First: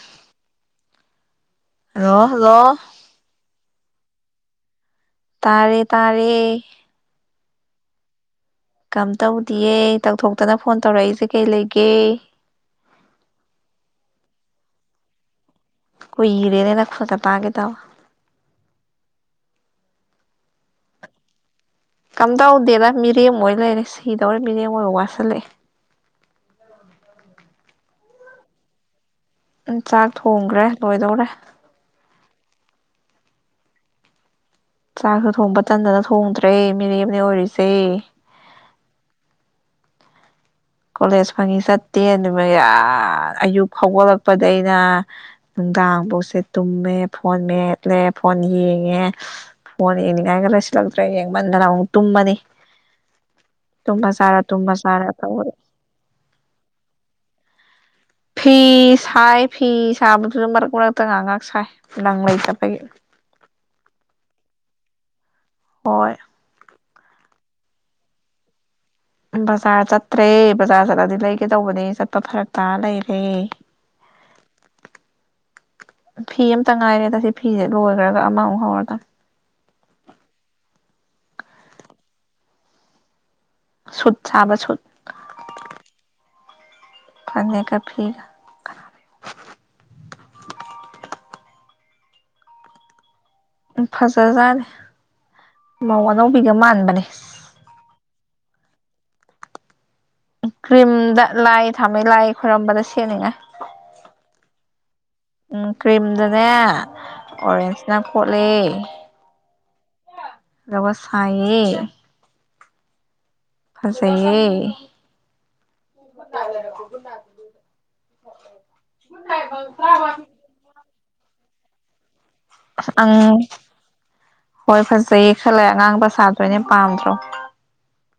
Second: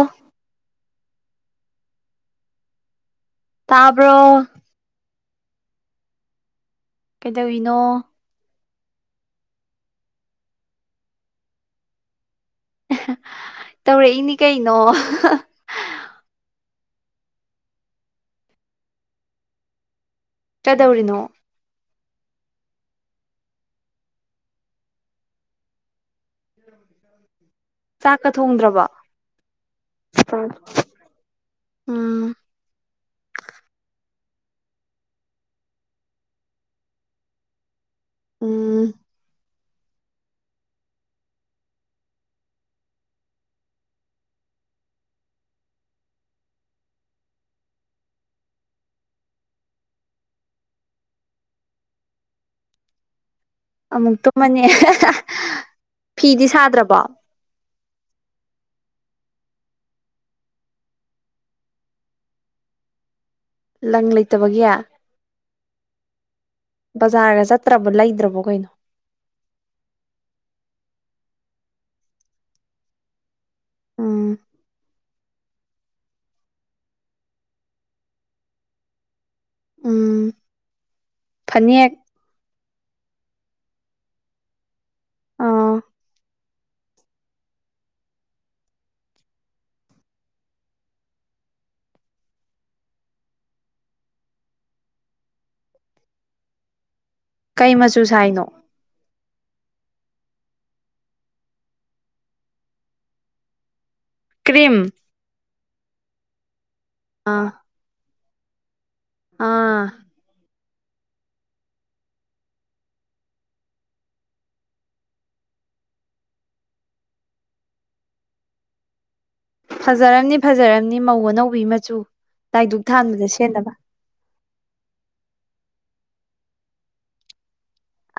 ꯑꯣ hello hello ꯇꯥꯕꯔꯣ ꯇꯥꯔꯦ ꯇꯥꯔꯦ ꯀꯩꯗꯧꯏꯅꯣ ꯀꯝ ꯇꯧꯗꯌꯦ ꯇꯧꯊꯣꯛꯇꯅ ꯐꯣꯟ ꯇꯧꯔꯛꯏꯁꯦ ꯀꯩ ꯂꯩꯒꯦ ꯇꯧꯔꯛꯏꯅꯤ ꯀꯩꯅꯣ ꯀꯣꯏꯔꯦꯅꯦ ꯅꯪꯩꯐꯣꯟꯒ ꯄꯥꯒꯇꯧꯕ ꯀꯩꯗꯧꯔꯤꯅꯣ ꯀꯝꯗꯧꯗꯦꯅ ꯃꯤꯔꯦꯝ ꯑꯣꯏ ꯂꯩꯔꯦ ꯁꯤꯗꯧꯔꯦ ꯃꯤꯔꯦꯝ ꯑꯣꯏꯕ ꯋꯥꯠꯁꯤꯜꯂꯛꯑꯦ ꯆꯥꯛꯀꯥ ꯊꯣꯡꯗ꯭ꯔꯕꯣ ꯎ ꯆꯥꯛ ꯊꯣꯡꯒꯥꯔꯦ ꯂꯣꯏꯗꯧꯔꯦ ꯎꯝ ꯆꯥꯛꯁꯨ ꯊꯣꯡꯕ ꯇꯟꯗꯅ ꯊꯣꯡꯗ꯭ꯔꯦ ꯃꯤꯔꯦꯕꯅꯤ ꯑꯣꯏꯔꯤꯁꯦ ꯎꯝ ꯀꯣꯂꯦꯖ ꯐꯪꯉꯤ ꯆꯠꯇꯦ ꯗꯨꯒ ꯑꯥ ꯑꯌꯨꯛ ꯍꯧꯒꯠꯂꯛꯄꯗꯒꯤꯅ ꯅꯨꯡꯗꯥꯡꯐꯥꯎꯁꯦ ꯇꯨꯝꯃꯦ ꯐꯣꯟ ꯃꯦꯠꯂꯦ ꯐꯣꯟ ꯌꯦꯡꯉꯦ ꯐꯣꯟ ꯌꯦꯡꯅꯤꯡꯉꯥꯏꯒ ꯂꯩꯁꯤꯜꯂꯛꯇ꯭ꯔꯦ ꯌꯦꯡꯃꯟꯗꯅ ꯑꯃꯨꯛ ꯇꯨꯝꯃꯅꯤ ꯇꯨꯝꯕ ꯑꯃꯨꯛ ꯆꯥꯔ ꯇꯨꯝꯅꯤ ꯇꯨꯝꯕ ꯆꯥꯔ ꯇꯧꯔꯦ ꯐꯤꯗꯤ ꯁꯥꯗ꯭ꯔꯕꯣ ꯐꯤ ꯁꯥꯏ ꯐꯤ ꯁꯥꯕꯗꯨꯁꯨ ꯃꯔꯛ ꯃꯔꯛꯇ ꯉꯥꯏꯍꯥꯛ ꯉꯥꯏꯍꯥꯛ ꯁꯥꯏ ꯂꯪ ꯂꯩꯇꯕꯥꯒꯤ ꯂꯪ ꯂꯩꯇꯕꯒꯤ ꯍꯣꯏ ꯕꯖꯥꯔꯒ ꯆꯠꯇ꯭ꯔꯕ ꯂꯩꯗ꯭ꯔꯕꯣ ꯀꯩꯅꯣ ꯕꯖꯥꯔ ꯆꯠꯇ꯭ꯔꯦ ꯕꯖꯥꯔ ꯆꯠꯂꯗꯤ ꯂꯩꯒꯦꯇꯧꯕꯅꯦ ꯆꯠꯄ ꯐꯔꯛꯇꯥ ꯂꯩꯔꯦ ꯎꯝ ꯐꯤ ꯑꯃꯇ ꯉꯥꯏꯔꯦꯗꯥ ꯁꯤ ꯐꯤꯁꯦ ꯂꯣꯏꯒꯔꯒ ꯑꯃꯃꯨꯛ ꯍꯧꯔꯗꯣꯅꯤ ꯎꯝ ꯐꯅꯦꯛ ꯁꯨꯠ ꯁꯥꯕ ꯁꯨꯠ ꯑꯥ ꯐꯅꯦꯛ ꯀꯥ ꯐꯤꯒꯥ ꯎ ꯐꯖꯖꯥꯠꯅꯤ ꯃꯧ ꯑꯅꯧꯕꯤꯒ ꯃꯥꯟꯕꯅꯤ ꯀꯩ ꯃꯆꯨ ꯁꯥꯏꯅꯣ ꯀ꯭ꯔꯤꯝꯗ ꯂꯥꯏ ꯊꯥꯝꯃꯩ ꯂꯥꯏ ꯈꯣꯏꯔꯝꯕꯗ ꯁꯦꯠꯅꯤꯡꯉꯥꯏ ꯀ꯭ꯔꯤꯝ ꯎꯝ ꯀ꯭ꯔꯤꯝꯗꯅꯦ ꯑꯥ ꯑꯣꯔꯦꯟꯖꯅ ꯈꯣꯠꯂ ꯑꯥ ꯗꯋꯥ ꯁꯥꯏꯌꯦ ꯐꯖꯩꯌꯦ [unintelligible] ꯐꯖꯔꯝꯅꯤ ꯐꯖꯔꯔꯕꯅꯤ ꯃꯧ ꯑꯅꯧꯕꯤ ꯃꯆꯨ ꯂꯥꯏꯗꯨꯛ ꯑꯪ ꯊꯥꯟꯕꯗ ꯁꯦꯠꯅꯕ ꯍꯣꯏ ꯐꯖꯩꯌꯦ ꯈꯜꯂꯦ ꯑꯉꯥꯡꯕ ꯁꯥꯗꯣꯏꯅꯦ ꯄꯥꯝꯗ꯭ꯔꯣ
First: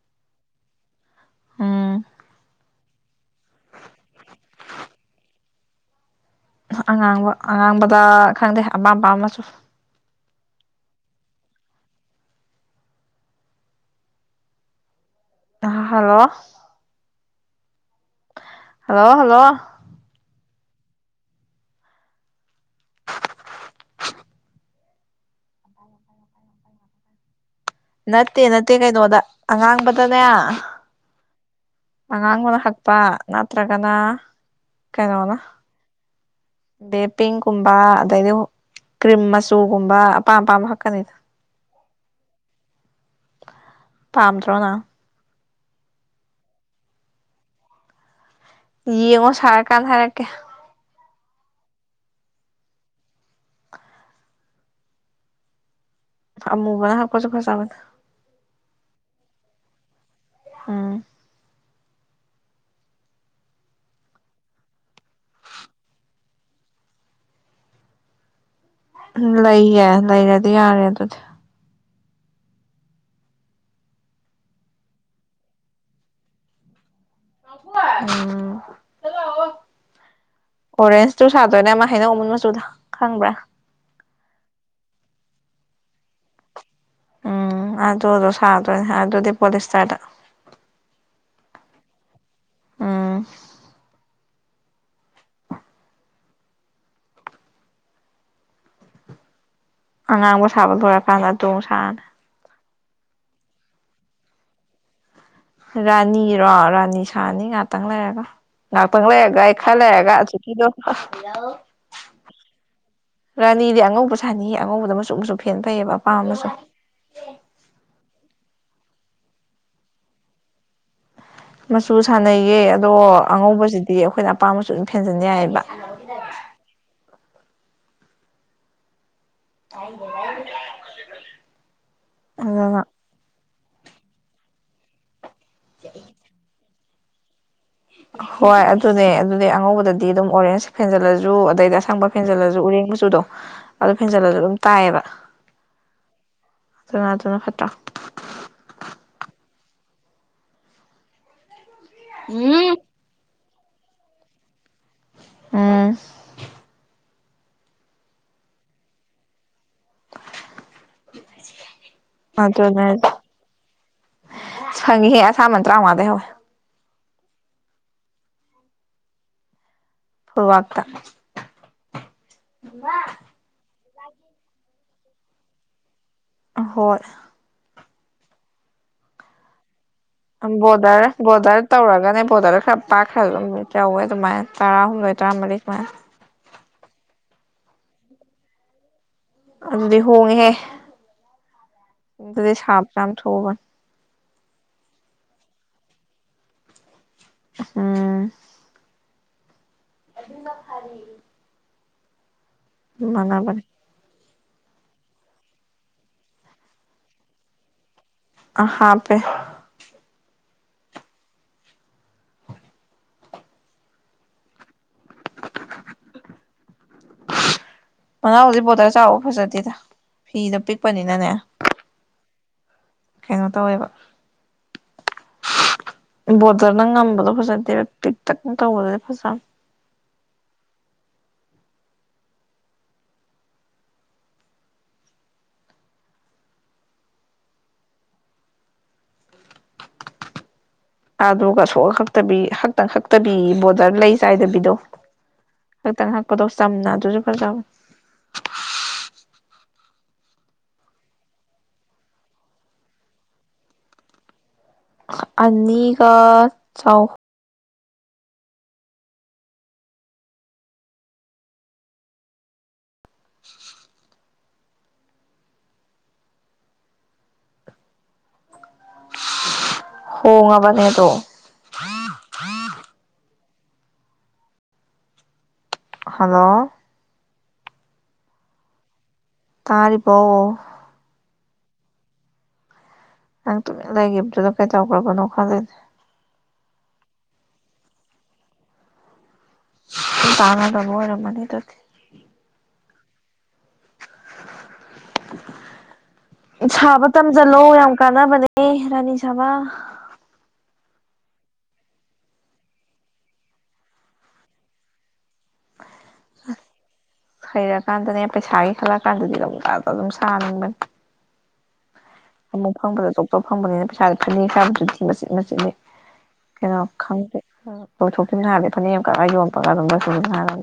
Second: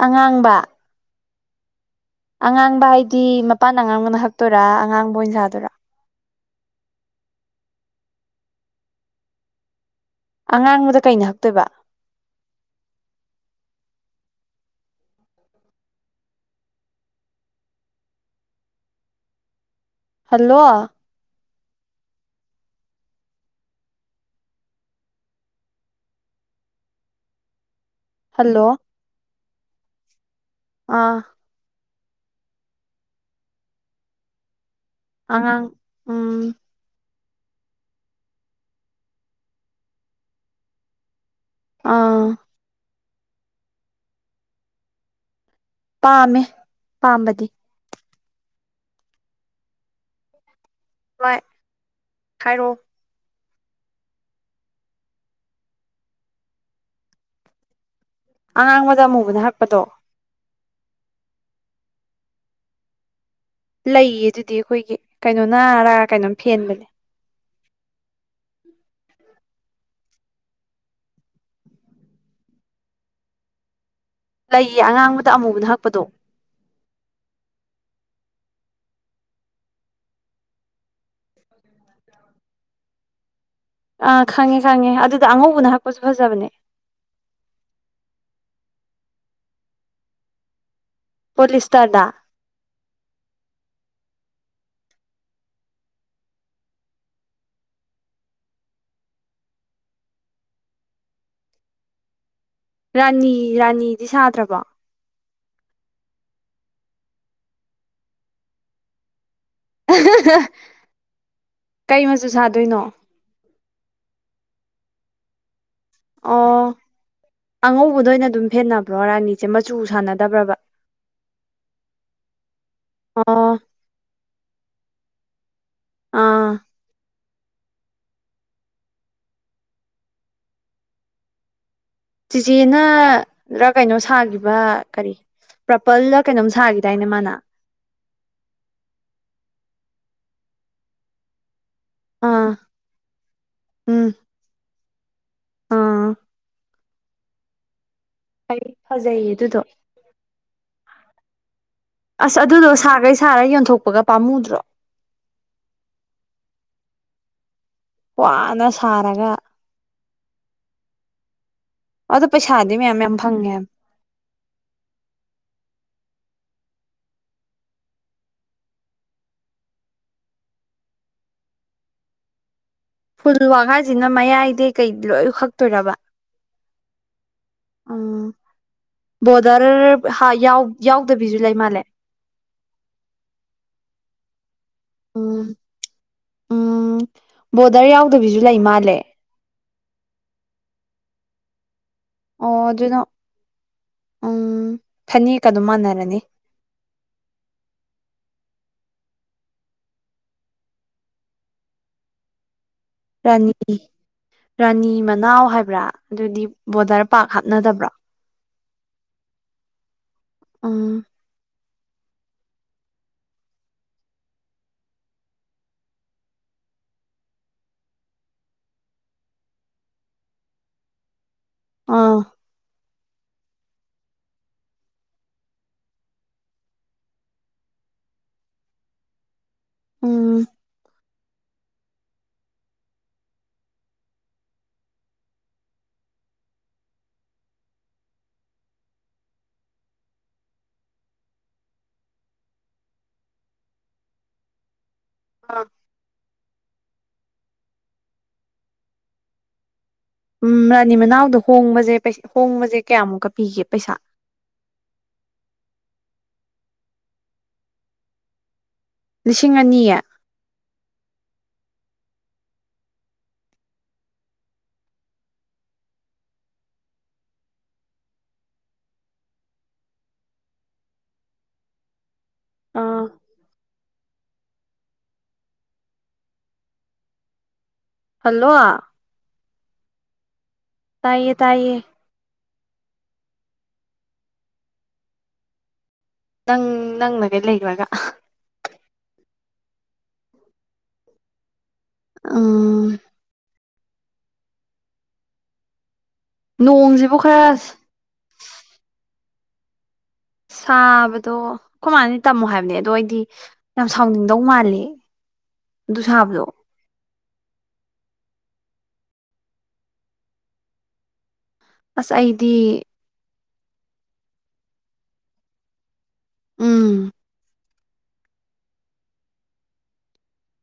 ꯑꯉꯥꯡꯕ ꯎꯝ ꯑꯉꯥꯡꯕ ꯍꯥꯏꯗꯤ ꯃꯄꯥꯟ ꯑꯉꯥꯡꯕꯅ ꯍꯛꯇꯣꯏꯣꯔꯥ ꯑꯉꯥꯡꯕ ꯑꯣꯏꯅꯁꯥꯗꯔꯥ ꯑꯉꯥꯡꯕ ꯑꯉꯥꯡꯕꯗ ꯈꯪꯗꯦ ꯑꯄꯥꯝ ꯑꯄꯥꯝ ꯑꯃꯁꯨ ꯑꯉꯥꯡꯕꯗ ꯀꯩꯅ ꯍꯛꯇꯣꯏꯕ ꯑ ꯍꯜꯂꯣ ꯍꯜꯂꯣ ꯍꯜꯂꯣ ꯍꯜꯂꯣ ꯅꯠꯇꯦ ꯍꯜꯂꯣ ꯅꯠꯇꯦ ꯀꯩꯅꯣꯗ ꯑꯉꯥꯡꯕꯗꯅꯦ ꯑꯥ ꯑꯉꯥꯡꯕꯅ ꯍꯛꯄ ꯅꯠꯇ꯭ꯔꯒꯅ ꯀꯩꯅꯣꯅ ꯑꯉꯥꯡ ꯎꯝ ꯕꯦꯄꯤꯡꯀꯨꯝꯕ ꯑꯗꯩꯗꯤ ꯀ꯭ꯔꯤꯝ ꯃꯆꯨꯒꯨꯝꯕ ꯑꯄꯥꯝ ꯑꯄꯥꯝꯕ ꯍꯛꯀꯅꯤ ꯑ ꯄꯥꯝꯗ꯭ꯔꯣ ꯅꯪ ꯄꯥꯝꯃꯦ ꯄꯥꯝꯕꯗꯤ ꯌꯦꯡꯉꯣ ꯁꯥꯔ ꯀꯥꯟ ꯍꯥꯏꯔꯛꯀꯦ ꯍꯣꯏ ꯍꯥꯏꯔꯛꯑꯣ ꯑꯃꯨꯕꯅ ꯍꯥꯛꯄꯁꯨ ꯐꯖꯕꯅꯤ ꯑꯉꯥꯡꯕꯗ ꯑꯃꯨꯕꯅ ꯍꯛꯄꯗꯣ ꯎꯝ ꯂꯩꯌꯦ ꯑꯗꯨꯗꯤ ꯑꯈꯣꯏꯒꯤ ꯀꯩꯅꯣꯅꯔꯥ ꯀꯩꯅꯣꯝ ꯐꯦꯟꯕꯅꯦ ꯂꯩꯌꯦ ꯂꯩꯔꯗꯤ ꯌꯥꯔꯦ ꯑꯗꯨꯗꯤ ꯂꯩꯌꯦ ꯑꯉꯥꯡꯕꯗ ꯑꯃꯨꯕꯅ ꯍꯛꯄꯗꯣ ꯎꯝ ꯑꯣꯔꯦꯟꯖꯇꯨ ꯁꯥꯗꯣꯏꯅꯦ ꯑꯃ ꯍꯥꯅꯧ ꯑꯃꯨꯟ ꯃꯆꯨꯗ ꯈꯪꯕ꯭ꯔꯥ ꯑꯥ ꯈꯪꯉꯦ ꯈꯪꯉꯦ ꯑꯗꯨꯗ ꯑꯉꯧꯕꯅ ꯍꯛꯄꯁꯨ ꯐꯖꯕꯅꯦ ꯎꯝ ꯑꯗꯨꯗꯣ ꯁꯥꯗꯣꯏꯅꯤ ꯑꯗꯨꯗꯤ ꯄꯣꯂꯤꯏꯇꯔꯗ ꯄꯣꯂꯤꯁꯇꯔꯗ ꯎꯝ ꯑꯉꯥꯡꯕ ꯁꯥꯕ ꯂꯣꯏꯔꯀꯥꯟꯗ ꯑꯗꯨꯃꯨꯛ ꯁꯥꯅꯤ ꯔꯥꯅꯤ ꯔꯥꯅꯤꯗꯤ ꯁꯥꯗ꯭ꯔꯕꯣ ꯔꯥꯅꯤꯔꯣ ꯔꯥꯅꯤ ꯁꯥꯅꯤ ꯉꯥꯛꯇꯪ ꯂꯩꯔꯒ ꯉꯥꯛꯇꯪ ꯂꯩꯔꯒ ꯌꯦ ꯈꯔ ꯂꯩꯔꯒ ꯑꯖꯤꯛꯀꯤꯗꯣ ꯀꯩ ꯃꯆꯨ ꯁꯥꯗꯣꯏꯅꯣ ꯔꯥꯅꯤꯗꯤ ꯑꯉꯧꯕ ꯁꯥꯅꯤꯍꯦ ꯑꯉꯧꯕꯗ ꯃꯆꯨ ꯃꯆꯨ ꯐꯦꯟ ꯐꯩꯑꯕ ꯑꯄꯥꯝꯕ ꯃꯆꯨ ꯑꯣ ꯑꯉꯧꯕꯗ ꯑꯣꯏꯅ ꯑꯗꯨꯝ ꯐꯦꯟꯅꯕ꯭ꯔꯣ ꯔꯥꯅꯤꯁꯦ ꯃꯆꯨ ꯁꯥꯟꯅꯗꯕ꯭ꯔꯕ ꯃꯆꯨ ꯁꯥꯟꯅꯩꯌꯦ ꯑꯗꯣ ꯑꯣ ꯑꯉꯧꯕꯁꯤꯗꯤ ꯑꯈꯣꯏꯅ ꯑꯄꯥꯝꯕ ꯃꯆꯨ ꯑꯗꯨꯝ ꯐꯦꯟꯖꯟ ꯌꯥꯏꯌꯦꯕ ꯑꯥ [unintelligible] ꯑꯗꯨꯅ ꯆꯤꯆꯦꯅꯔ ꯀꯩꯅꯣ ꯁꯥꯈꯤꯕ ꯀꯔꯤ ꯄ꯭ꯔꯄꯜꯂ ꯀꯩꯅꯣꯝ ꯁꯥꯈꯤꯗꯥꯏꯅꯦ ꯃꯥꯅ ꯍꯣꯏ ꯑꯗꯨꯅꯦ ꯑꯗꯨꯗꯤ ꯑꯉꯧꯕꯗꯗꯤ ꯑꯗꯨꯝ ꯑꯣꯔꯦꯟꯁ ꯐꯦꯟꯖꯤꯜꯂꯁꯨ ꯑꯗꯩꯗꯤ ꯑꯁ ꯁꯪꯕ ꯑꯥ ꯐꯦꯟꯖꯜꯂꯁꯨ ꯎꯔꯦꯡ ꯃꯆꯨꯗꯣ ꯑꯗꯨ ꯐꯦꯟꯖꯜꯂꯁꯨ ꯑꯗꯨꯝ ꯇꯥꯏꯌꯦꯕ ꯎꯝ ꯑꯗꯨꯅ ꯑꯗꯨꯅ ꯐꯠꯇ꯭ꯔꯥ ꯍꯣꯏ ꯐꯖꯩꯌꯦ ꯑꯗꯨꯗꯣ ꯑꯁ ꯑꯗꯨꯗꯣ ꯁꯥꯈꯩ ꯁꯥꯔ ꯌꯣꯟꯊꯣꯛꯄꯒ ꯄꯥꯝꯃꯨꯗ꯭ꯔꯣ ꯎꯝ ꯋꯥꯅ ꯁꯥꯔꯒ ꯑꯗꯣ ꯄꯩꯁꯥꯗꯤ ꯑꯗꯨꯅꯦ ꯃꯌꯥꯝ ꯃꯌꯥꯝ ꯐꯪꯉꯦ ꯍꯥꯏꯝ ꯐꯪꯉꯤꯍꯦ ꯑꯁꯥꯃꯟ ꯇ꯭ꯔꯥꯝꯉꯥ ꯗꯩ ꯍꯧꯋꯦ ꯐꯨꯛ ꯋꯥꯥꯛꯇ ꯐꯨꯜ ꯋꯥꯛ ꯍꯥꯏꯁꯤꯅ ꯃꯌꯥꯏꯗꯩ ꯀꯩ ꯂꯣꯏ ꯍꯛꯇꯣꯏꯔꯕ ꯑꯍꯣꯏ ꯎꯝ ꯕꯣꯗꯔ ꯕꯣꯔꯗꯔ ꯕꯣꯔꯗꯔ ꯇꯧꯔꯒꯅꯦ ꯕꯣꯔꯗꯔ ꯈꯔ ꯄꯥꯛ ꯈ꯭ꯔ ꯑꯗꯨꯝ ꯇꯧꯋꯦ ꯑꯗꯨꯃꯥꯏꯅ ꯇꯔꯥꯍꯨꯝꯗꯣꯏ ꯎꯝ ꯇꯔꯥꯃꯔꯤ ꯁꯨꯃꯥꯏꯅ ꯎꯝ ꯕꯣꯗꯔ ꯌꯥꯎꯗꯕꯤꯁꯨ ꯂꯩ ꯃꯥꯜꯂꯦ ꯑꯗꯨꯗꯤ ꯍꯣꯡꯉꯦꯍꯦ ꯑꯗꯨꯗꯤ ꯑꯣ ꯁꯥꯕꯁꯨ ꯑꯗꯨꯅ ꯌꯥꯝ ꯊꯨꯕꯅꯤ ꯎꯝ ꯐꯅꯦꯛꯀ ꯑꯗꯨꯝ ꯃꯥꯟꯅꯔꯅꯤ ꯎꯝ ꯑꯗꯨ ꯑꯗꯨꯅ ꯐꯔꯔꯤ ꯔꯥꯅꯤ ꯃꯥꯟꯅꯕꯅꯦ ꯔꯥꯅꯤ ꯃꯅꯥꯎ ꯍꯥꯏꯕ꯭ꯔꯥ ꯑꯗꯨꯗꯤ ꯕꯣꯗꯔ ꯄꯥꯔ ꯍꯥꯞꯅꯗꯕ꯭ꯔꯣ ꯑ ꯍꯥ ꯄꯦ ꯑꯝ [unintelligible] ꯃꯅꯥꯎꯗꯤꯛ ꯕꯣꯇꯜ ꯆꯥꯎꯕ ꯐꯖꯗꯦꯗ ꯐꯤꯗ ꯄꯤꯛꯄꯅꯤꯅꯅꯦ ꯑꯥ ꯀꯩꯅꯣ ꯇꯧꯋꯦꯕ ꯕꯣꯔꯗꯔꯅ ꯉꯝꯕꯗꯣ ꯐꯖꯗꯦ ꯄꯤꯛꯇꯛꯅ ꯇꯧꯕꯗꯗꯤ ꯐꯖ ꯎꯝ ꯑꯗꯨꯒ ꯁꯣꯛꯑ ꯈꯛꯇꯕꯤ ꯈꯛꯇꯪ ꯈꯛꯇꯕꯤ ꯕꯣꯗꯔ ꯂꯩ ꯆꯥꯏꯗꯕꯤꯗꯣ ꯑ ꯍꯛꯇꯪ ꯍꯥꯛꯄꯗꯣ ꯆꯝꯅ ꯑꯗꯨꯁꯨ ꯈꯔ ꯆꯥꯎꯥꯋꯦ ꯎꯝ ꯔꯥꯅꯤ ꯃꯅꯥꯎꯗꯣ ꯍꯣꯡꯕꯁꯦ ꯍꯣꯡꯕꯁꯦ ꯀꯌꯥꯃꯨꯛꯀ ꯄꯤꯒꯦ ꯄꯩꯁꯥ ꯑꯅꯤꯒ ꯆꯥꯎ ꯂꯤꯁꯤꯡ ꯑꯅꯤ ꯍꯣꯡꯉꯕꯅꯦꯍ ꯇꯣ ꯑꯥ ꯍꯜꯂꯣ ꯍꯜꯂꯣ ꯇꯥꯔꯔꯤꯕ ꯇꯥꯏꯌꯦ ꯇꯥꯏꯌꯦ ꯅꯪ ꯇꯨꯃꯤꯟꯅ ꯂꯩꯈꯤꯕꯗꯨꯗ ꯀꯩꯗꯧꯈ꯭ꯔꯕꯅꯣ ꯈꯜꯂꯦ ꯅꯪ ꯅꯪꯅꯒꯩ ꯂꯩꯈ꯭ꯔꯒ ꯇꯥꯅꯖꯕꯔ ꯃꯅꯤ ꯇ ꯑꯥ ꯁꯥꯕ ꯅꯣꯡꯁꯤꯕꯨ ꯈꯔ ꯇꯝꯁꯤꯜꯂꯣ ꯌꯥꯝ ꯀꯥꯟꯅꯕꯅꯦ ꯔꯥꯅꯤ ꯁꯥꯕ ꯁꯥꯕꯗꯣ ꯑꯩꯈꯣꯏ ꯃꯥꯅꯗꯤ ꯇꯝꯃꯣ ꯍꯥꯏꯕꯅꯦ ꯑꯗꯣ ꯑꯩꯗꯤ ꯌꯥꯝ ꯁꯥꯎꯅꯤꯡꯗꯧ ꯃꯥꯜꯂꯤ ꯗꯨꯁꯥꯅꯤ ꯍꯩꯔꯀꯥꯟꯗꯅꯦ ꯄꯩꯁꯥꯒꯤ ꯈꯜꯂ ꯀꯥꯟꯗꯗꯤ ꯂꯧꯕꯛꯇꯗ ꯑꯗꯨꯝ ꯁꯥꯅꯤꯡꯕꯅꯤ ꯑꯁ ꯑꯩ ꯑꯃꯨꯛ ꯐꯪꯕꯗ ꯑꯆꯣꯆꯣꯞ ꯐꯪꯕꯅꯤꯅ ꯄꯩꯁꯥ ꯐꯅꯥꯕꯁꯨꯗꯤꯤ ꯃꯆꯤꯠ ꯃꯆꯤꯠꯂꯤꯦ ꯀꯩꯅꯣ ꯎꯝ ꯈꯪꯗꯦ ꯂꯣꯏꯊꯣꯛꯈꯤꯕ ꯍꯥꯏꯔꯗꯤ ꯐꯅꯦꯛ ꯀ ꯌꯣꯟꯄꯒ ꯑꯗꯨꯝ ꯂ ꯍꯥꯏꯔ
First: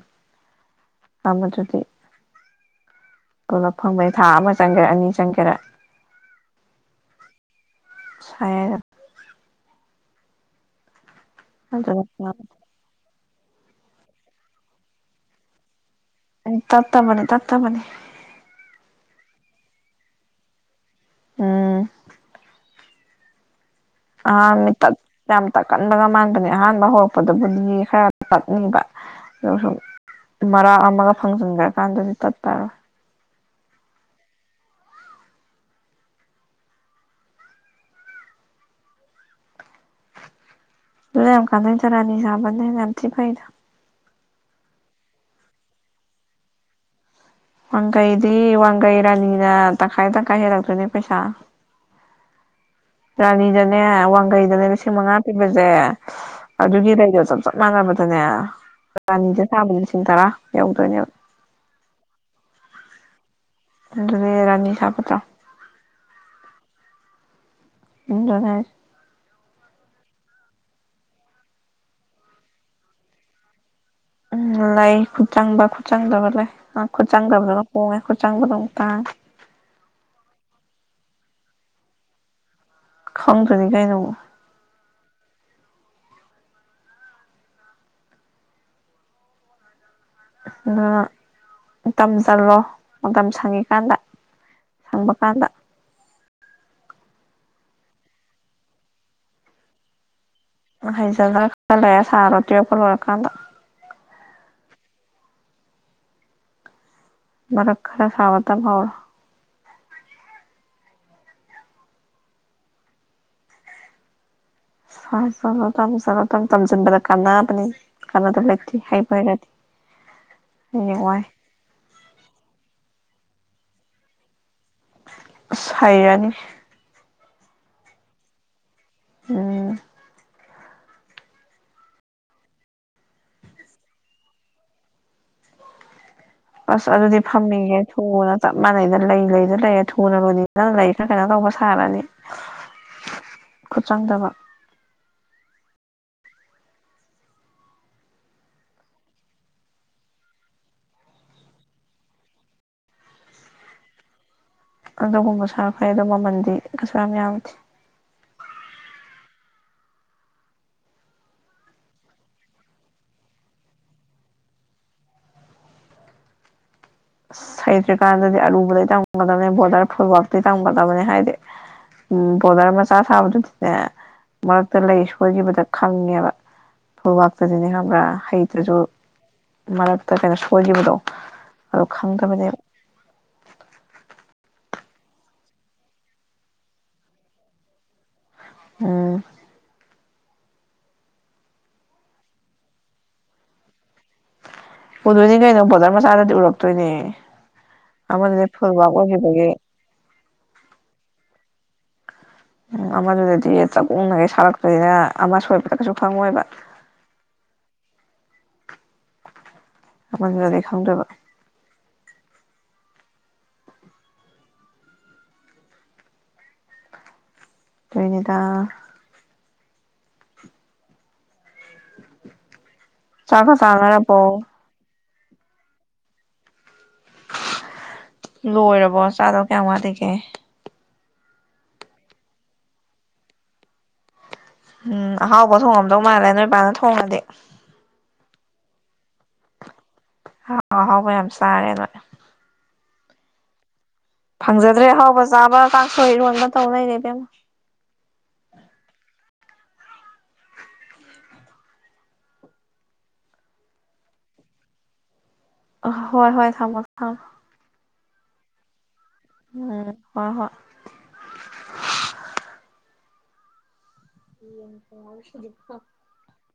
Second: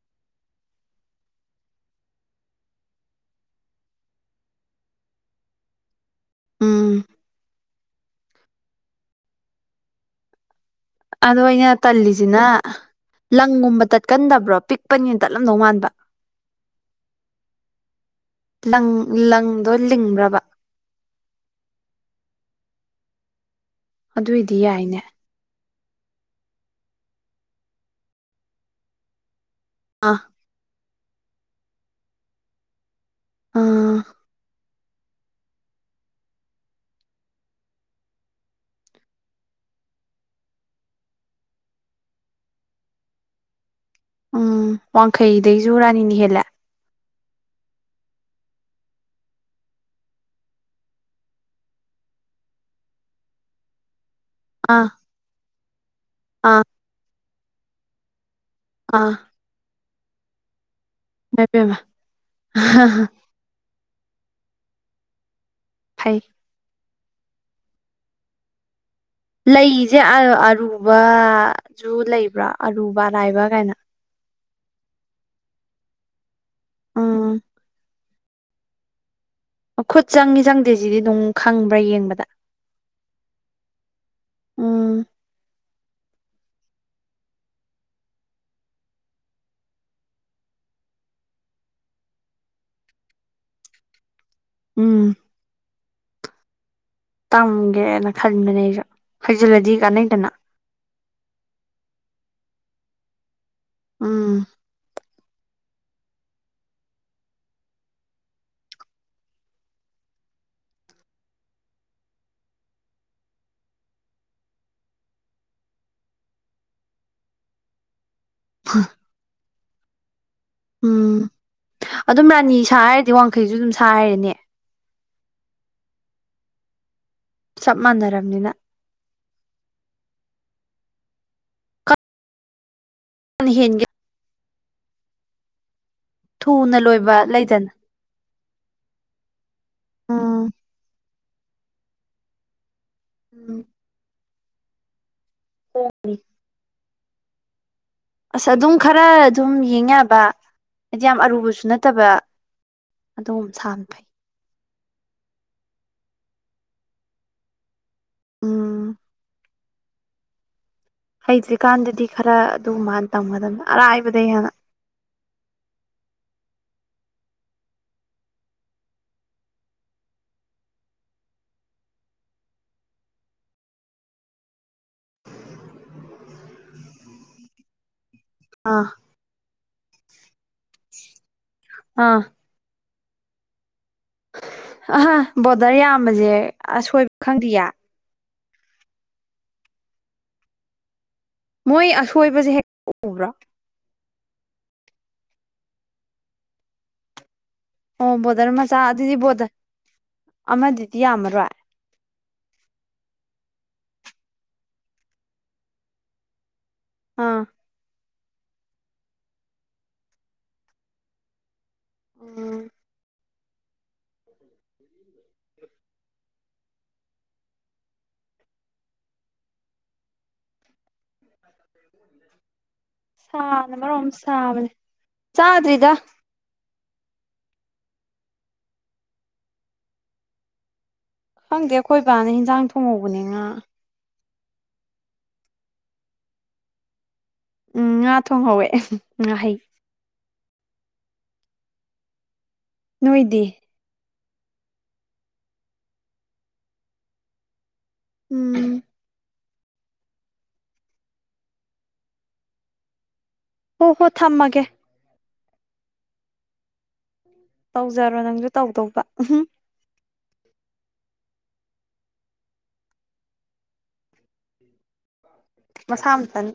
ꯑꯃꯗꯨꯗꯤ ꯀꯂꯞ ꯐꯪꯕꯅꯤ ꯊꯥ ꯑꯃ ꯆꯪꯒꯦꯔꯥ ꯑꯅꯤ ꯆꯪꯒꯦꯔꯥ ꯎꯝ ꯁꯦ ꯑꯗꯣ ꯑꯩꯅ ꯑꯗꯨꯅ ꯇꯜꯂꯤꯁꯤꯅ ꯐꯕꯅꯤ ꯂꯪꯒꯨꯝꯕ ꯇꯠꯀꯟꯗꯕ꯭ꯔꯣ ꯄꯤꯛꯄꯅꯤꯅ ꯇꯠꯂꯝꯗꯧ ꯃꯥꯟꯕ ꯇꯠꯇ ꯃꯅꯤꯅꯦ ꯇꯠꯇ ꯃꯅꯤ ꯂꯪ ꯂꯪꯗꯣ ꯂꯤꯡꯕ꯭ꯔꯕ ꯎꯝ ꯑꯗꯨꯏꯗꯤ ꯑꯃꯤꯇꯥ ꯌꯥꯏꯅꯦ ꯌꯥꯝ ꯇꯛꯀꯟꯕꯒ ꯃꯥꯟꯕꯅꯤ ꯑꯍꯥꯟꯕ ꯍꯧꯔꯛꯄꯗꯕꯨꯗꯤ ꯈꯔ ꯇꯠꯅꯤꯡꯕ ꯑꯗꯨꯒ ꯑꯥ ꯃꯔꯥꯛ ꯑꯃꯒ ꯐꯪꯖꯟꯈ꯭ꯔꯀꯥꯟꯗꯗꯤ ꯇꯠꯇꯔꯣꯏ ꯎꯥ ꯂꯩꯈ ꯅ ꯆꯔꯥꯅꯤ ꯆꯥꯅꯦ ꯌꯥꯥꯟꯁꯤ ꯐꯩꯗ ꯎꯝ ꯋꯥꯡꯈꯩꯗꯩꯁꯨ ꯔꯥꯅꯤꯅꯤ ꯍꯦꯜꯂꯦ ꯋꯥꯡꯈꯩꯗꯤ ꯋꯥꯡꯒꯩ ꯔꯥꯅꯤꯅ ꯇꯪꯈꯥꯏ ꯇꯪꯈꯥꯏ ꯍꯦꯜꯂꯛꯇꯣꯏꯅꯦ ꯄꯩꯁꯥ ꯔꯥꯅꯤꯗꯅꯦ ꯋꯥꯡꯒꯩꯗꯅꯦ ꯑꯥ ꯂꯤꯁꯤꯡ ꯃꯉꯥ ꯄꯤꯕꯁꯦ ꯑꯥ ꯑꯗꯨꯒꯤ ꯂꯩꯗꯣ ꯆ ꯆꯞ ꯃꯥꯟꯅꯕꯗꯅꯦ ꯑꯥ ꯔꯥꯅꯤꯗ ꯁꯥꯕꯗꯤ ꯂꯤꯁꯤꯡ ꯇꯔꯥ ꯌꯧꯗꯣꯏꯅꯦꯕ ꯗꯕꯦꯃ ꯑꯗꯨ ꯔꯥꯅꯤ ꯁꯥꯥꯄꯠꯇ꯭ꯔꯣ ꯐꯩ ꯏꯟꯗꯅꯦ ꯂꯩꯁꯦ ꯑꯔꯨꯕꯖꯨ ꯂꯩꯕ꯭ꯔꯥ ꯑꯔꯨꯕ ꯑꯔꯥꯏꯕ ꯀꯥꯏꯅ ꯎꯝ ꯂꯩ ꯈꯨꯠ ꯆꯪꯕ ꯈꯨꯠꯆꯪꯗꯕ ꯂꯩ ꯎꯝ ꯈꯨꯠꯆꯥꯡꯗꯕꯗ ꯍꯣꯡꯉꯦ ꯈꯨꯠꯆꯥꯡꯕꯗꯣꯝ ꯇꯥꯡꯉꯦ ꯈꯨꯠ ꯆꯪꯉꯤ ꯆꯪꯗꯦ ꯁꯤꯗꯤ ꯑꯗꯨꯝ ꯈꯪꯕ꯭ꯔꯥ ꯌꯦꯡꯕꯗ ꯈꯪꯗ꯭ꯔꯅꯤ ꯀꯩꯅꯣ ꯎꯝ ꯑꯗꯨ ꯃꯇꯝ ꯆꯜꯂꯣ ꯃꯇꯝ ꯁꯪꯉꯤꯀꯥꯟꯗ ꯎꯝ ꯁꯪꯕ ꯀꯥꯟꯗ ꯇꯝꯒꯦꯅ ꯈꯟꯕꯅꯦ ꯑꯩꯁꯨ ꯍꯩꯖꯤꯜꯂꯗꯤ ꯀꯥꯟꯅꯩꯗꯅ ꯍꯩꯖꯜꯂꯒ ꯈꯜ ꯂꯩꯔꯦ ꯁꯥꯔꯣ ꯇꯦꯛꯛꯄ ꯂꯣꯏꯔꯀꯥꯟꯗ ꯎꯝ ꯔ ꯈꯔ ꯁꯕ ꯇ ꯐꯔ ꯆꯠꯂꯣ ꯇꯝ ꯆꯠꯂꯣ ꯇꯝ ꯇꯝꯁꯤꯟꯕꯗ ꯀꯥꯟꯕꯅꯤ ꯀꯥꯟꯅꯕ ꯂꯩꯇꯦ ꯍꯥꯏꯕ ꯍꯥꯏꯔꯗꯤ ꯅꯨꯡꯥꯏ ꯎꯝ ꯑꯗꯨꯝ ꯔꯥꯅꯤ ꯁꯥ ꯍꯥꯏꯔꯗꯤ ꯋꯥꯡꯈꯩꯁꯨ ꯑꯗꯨꯝ ꯁꯥ ꯍꯥꯏꯔꯦꯅꯦ ꯍꯥꯏꯩꯔꯅꯤ ꯆꯞ ꯃꯥꯟꯅꯔꯕꯅꯤꯅ ꯎꯝ ꯍꯒ ꯊꯨꯅ ꯑꯁ ꯂꯣꯏꯕ ꯑꯗꯨꯗꯤ ꯂꯩꯗꯅ ꯐꯝꯃꯤꯒꯦ ꯊꯨꯅ ꯆꯞ ꯃꯥꯟꯅꯩꯅ ꯂꯩ ꯂꯩꯗ ꯂꯩꯌꯦꯦ ꯊꯨꯅ ꯎꯝ ꯂꯣꯏꯅꯤꯡꯗꯅ ꯂꯩ ꯀꯩꯅꯣ ꯇꯧꯕ ꯁꯥꯔꯅꯤ ꯎꯝ ꯈꯨꯠ ꯆꯪꯗꯕ ꯍꯅꯤ ꯑꯁ ꯑꯗꯨꯝ ꯈꯔ ꯑꯗꯨꯝ ꯌꯦꯡ ꯌꯥꯕ ꯍꯥꯏꯗꯤ ꯌꯥꯝ ꯑꯔꯨꯕꯁꯨ ꯅꯠꯇꯕ ꯑꯗꯨꯝ ꯁꯅ ꯐꯩ ꯑꯗꯨꯒꯨꯝꯕ ꯁꯥꯈꯩ ꯑꯗꯣ ꯃꯃꯟꯗꯤ ꯀꯩꯁꯨ ꯌꯥꯝ ꯌꯥꯝꯗꯦ ꯎꯝ ꯍꯩꯇ꯭ꯔꯤꯀꯥꯟꯗꯗꯤ ꯈꯔ ꯑꯗꯨ ꯃꯥꯅ ꯇꯝꯒꯗꯕꯅꯤ ꯑꯔꯥꯏꯕꯗꯩ ꯍꯥꯟꯅ ꯍꯩꯇ꯭ꯔꯤꯀꯥꯟꯗꯗꯤ ꯑꯔꯨꯕꯗ ꯇꯝꯒꯗꯕꯅꯤ ꯕꯣꯔꯗꯔ ꯐꯨꯠꯕꯇꯩꯩ ꯇꯝꯒꯗꯕꯅꯤ ꯍꯥꯏꯗꯤ ꯎ ꯕꯣꯔꯗꯔ ꯃꯆꯥ ꯁꯥꯕꯗꯨ ꯃꯔꯛꯇ ꯂꯩ ꯁꯣꯏꯈꯤꯕꯗ ꯈꯪꯉꯦꯕ ꯐꯧꯕꯥꯛꯇꯗꯤꯅꯦ ꯈꯪꯕ꯭ꯔꯥ ꯍꯩꯇꯁꯨ ꯑꯥ ꯃꯔꯛꯇ ꯀꯩꯅꯣ ꯁꯣꯏꯈꯤꯕꯗꯣ ꯑꯗꯣ ꯑꯥ ꯈꯪꯗꯕꯅꯦ ꯑꯍꯥ ꯕꯣꯔꯗꯔ ꯌꯥꯝꯕꯁꯦ ꯑꯁꯣꯏꯕ ꯈꯪꯗꯦꯌꯥ ꯑꯥ ꯃꯣꯏ ꯑꯁꯣꯏꯕꯁꯦ ꯍꯦꯛ ꯎꯕ꯭ꯔꯥ ꯎꯗꯣꯏꯅꯤ ꯀꯩꯅꯣ ꯕꯣꯔꯗꯔ ꯃꯆꯥꯗꯗꯤ ꯎꯔꯛꯇꯣꯏꯅꯦ ꯑꯣ ꯑꯃꯗꯨꯅꯦ ꯕꯣꯔꯗꯔ ꯐꯨꯜꯕꯥꯛ ꯑꯣꯏꯈꯤꯕꯒꯤ ꯑꯃꯗꯤ ꯌꯥꯝꯃꯔꯣꯏ ꯎꯝ ꯑꯃꯥꯁꯨꯗꯤ ꯆ ꯀꯣꯡꯅꯦ ꯁꯔꯠ ꯁꯣꯏꯕ ꯀꯩꯁꯨ ꯈꯉ ꯑꯣꯏꯕ ꯑꯥ ꯃꯅꯗꯤ ꯈꯪꯗ꯭ꯔꯕ ꯑꯣ [unintelligible] ꯇꯣꯏꯅꯤꯗ ꯆꯥꯛꯀ ꯁꯥꯅ ꯃꯔꯣ ꯆꯥꯅꯔꯕꯣ ꯁꯥꯕꯅꯦ ꯆꯥꯗ꯭ꯔꯤꯗ ꯂꯣꯏꯔꯕꯣ ꯆꯥꯗꯧ ꯀꯌꯥꯝ ꯋꯥꯠꯂꯤꯒꯦ ꯈꯪꯗꯦ ꯑꯩꯈꯣꯏ ꯏꯕꯥꯅ ꯍꯟꯖꯥꯡ ꯊꯣꯡꯍꯧꯕꯅꯤꯅ ꯎꯝ ꯑꯍꯥꯎꯕ ꯊꯣꯡꯉꯝꯗꯧ ꯃꯥꯜꯂꯦ ꯅꯣꯏ ꯏꯄꯥꯅ ꯊꯣꯡꯡꯂꯗꯤ ꯎꯝ ꯉꯥ ꯊꯣꯡꯍꯧꯋꯦ ꯉꯥꯍꯩ ꯍ ꯍꯥꯎꯌꯥꯝ ꯁꯔꯦ ꯅ ꯅꯣꯏꯗꯤ ꯐꯪꯖꯗ꯭ꯔꯦ ꯑꯍꯥꯎꯕ ꯆꯥꯕ ꯀꯥꯡꯥꯛ ꯁꯣꯏ ꯏꯔꯣꯟꯕ ꯇꯧꯅꯩꯅꯦꯦꯕꯦꯝꯃ ꯎꯝ ꯍꯣ ꯍꯣ ꯊꯝꯃꯒꯦ ꯍꯣꯏ ꯍꯣꯏ ꯊꯝꯃꯣ ꯊꯝ ꯇꯧꯖꯔꯣ ꯅꯪꯁꯨ ꯇꯧꯗꯧꯕ ꯍꯔ ꯍ [unintelligible] ꯃꯁꯥꯝꯇꯟ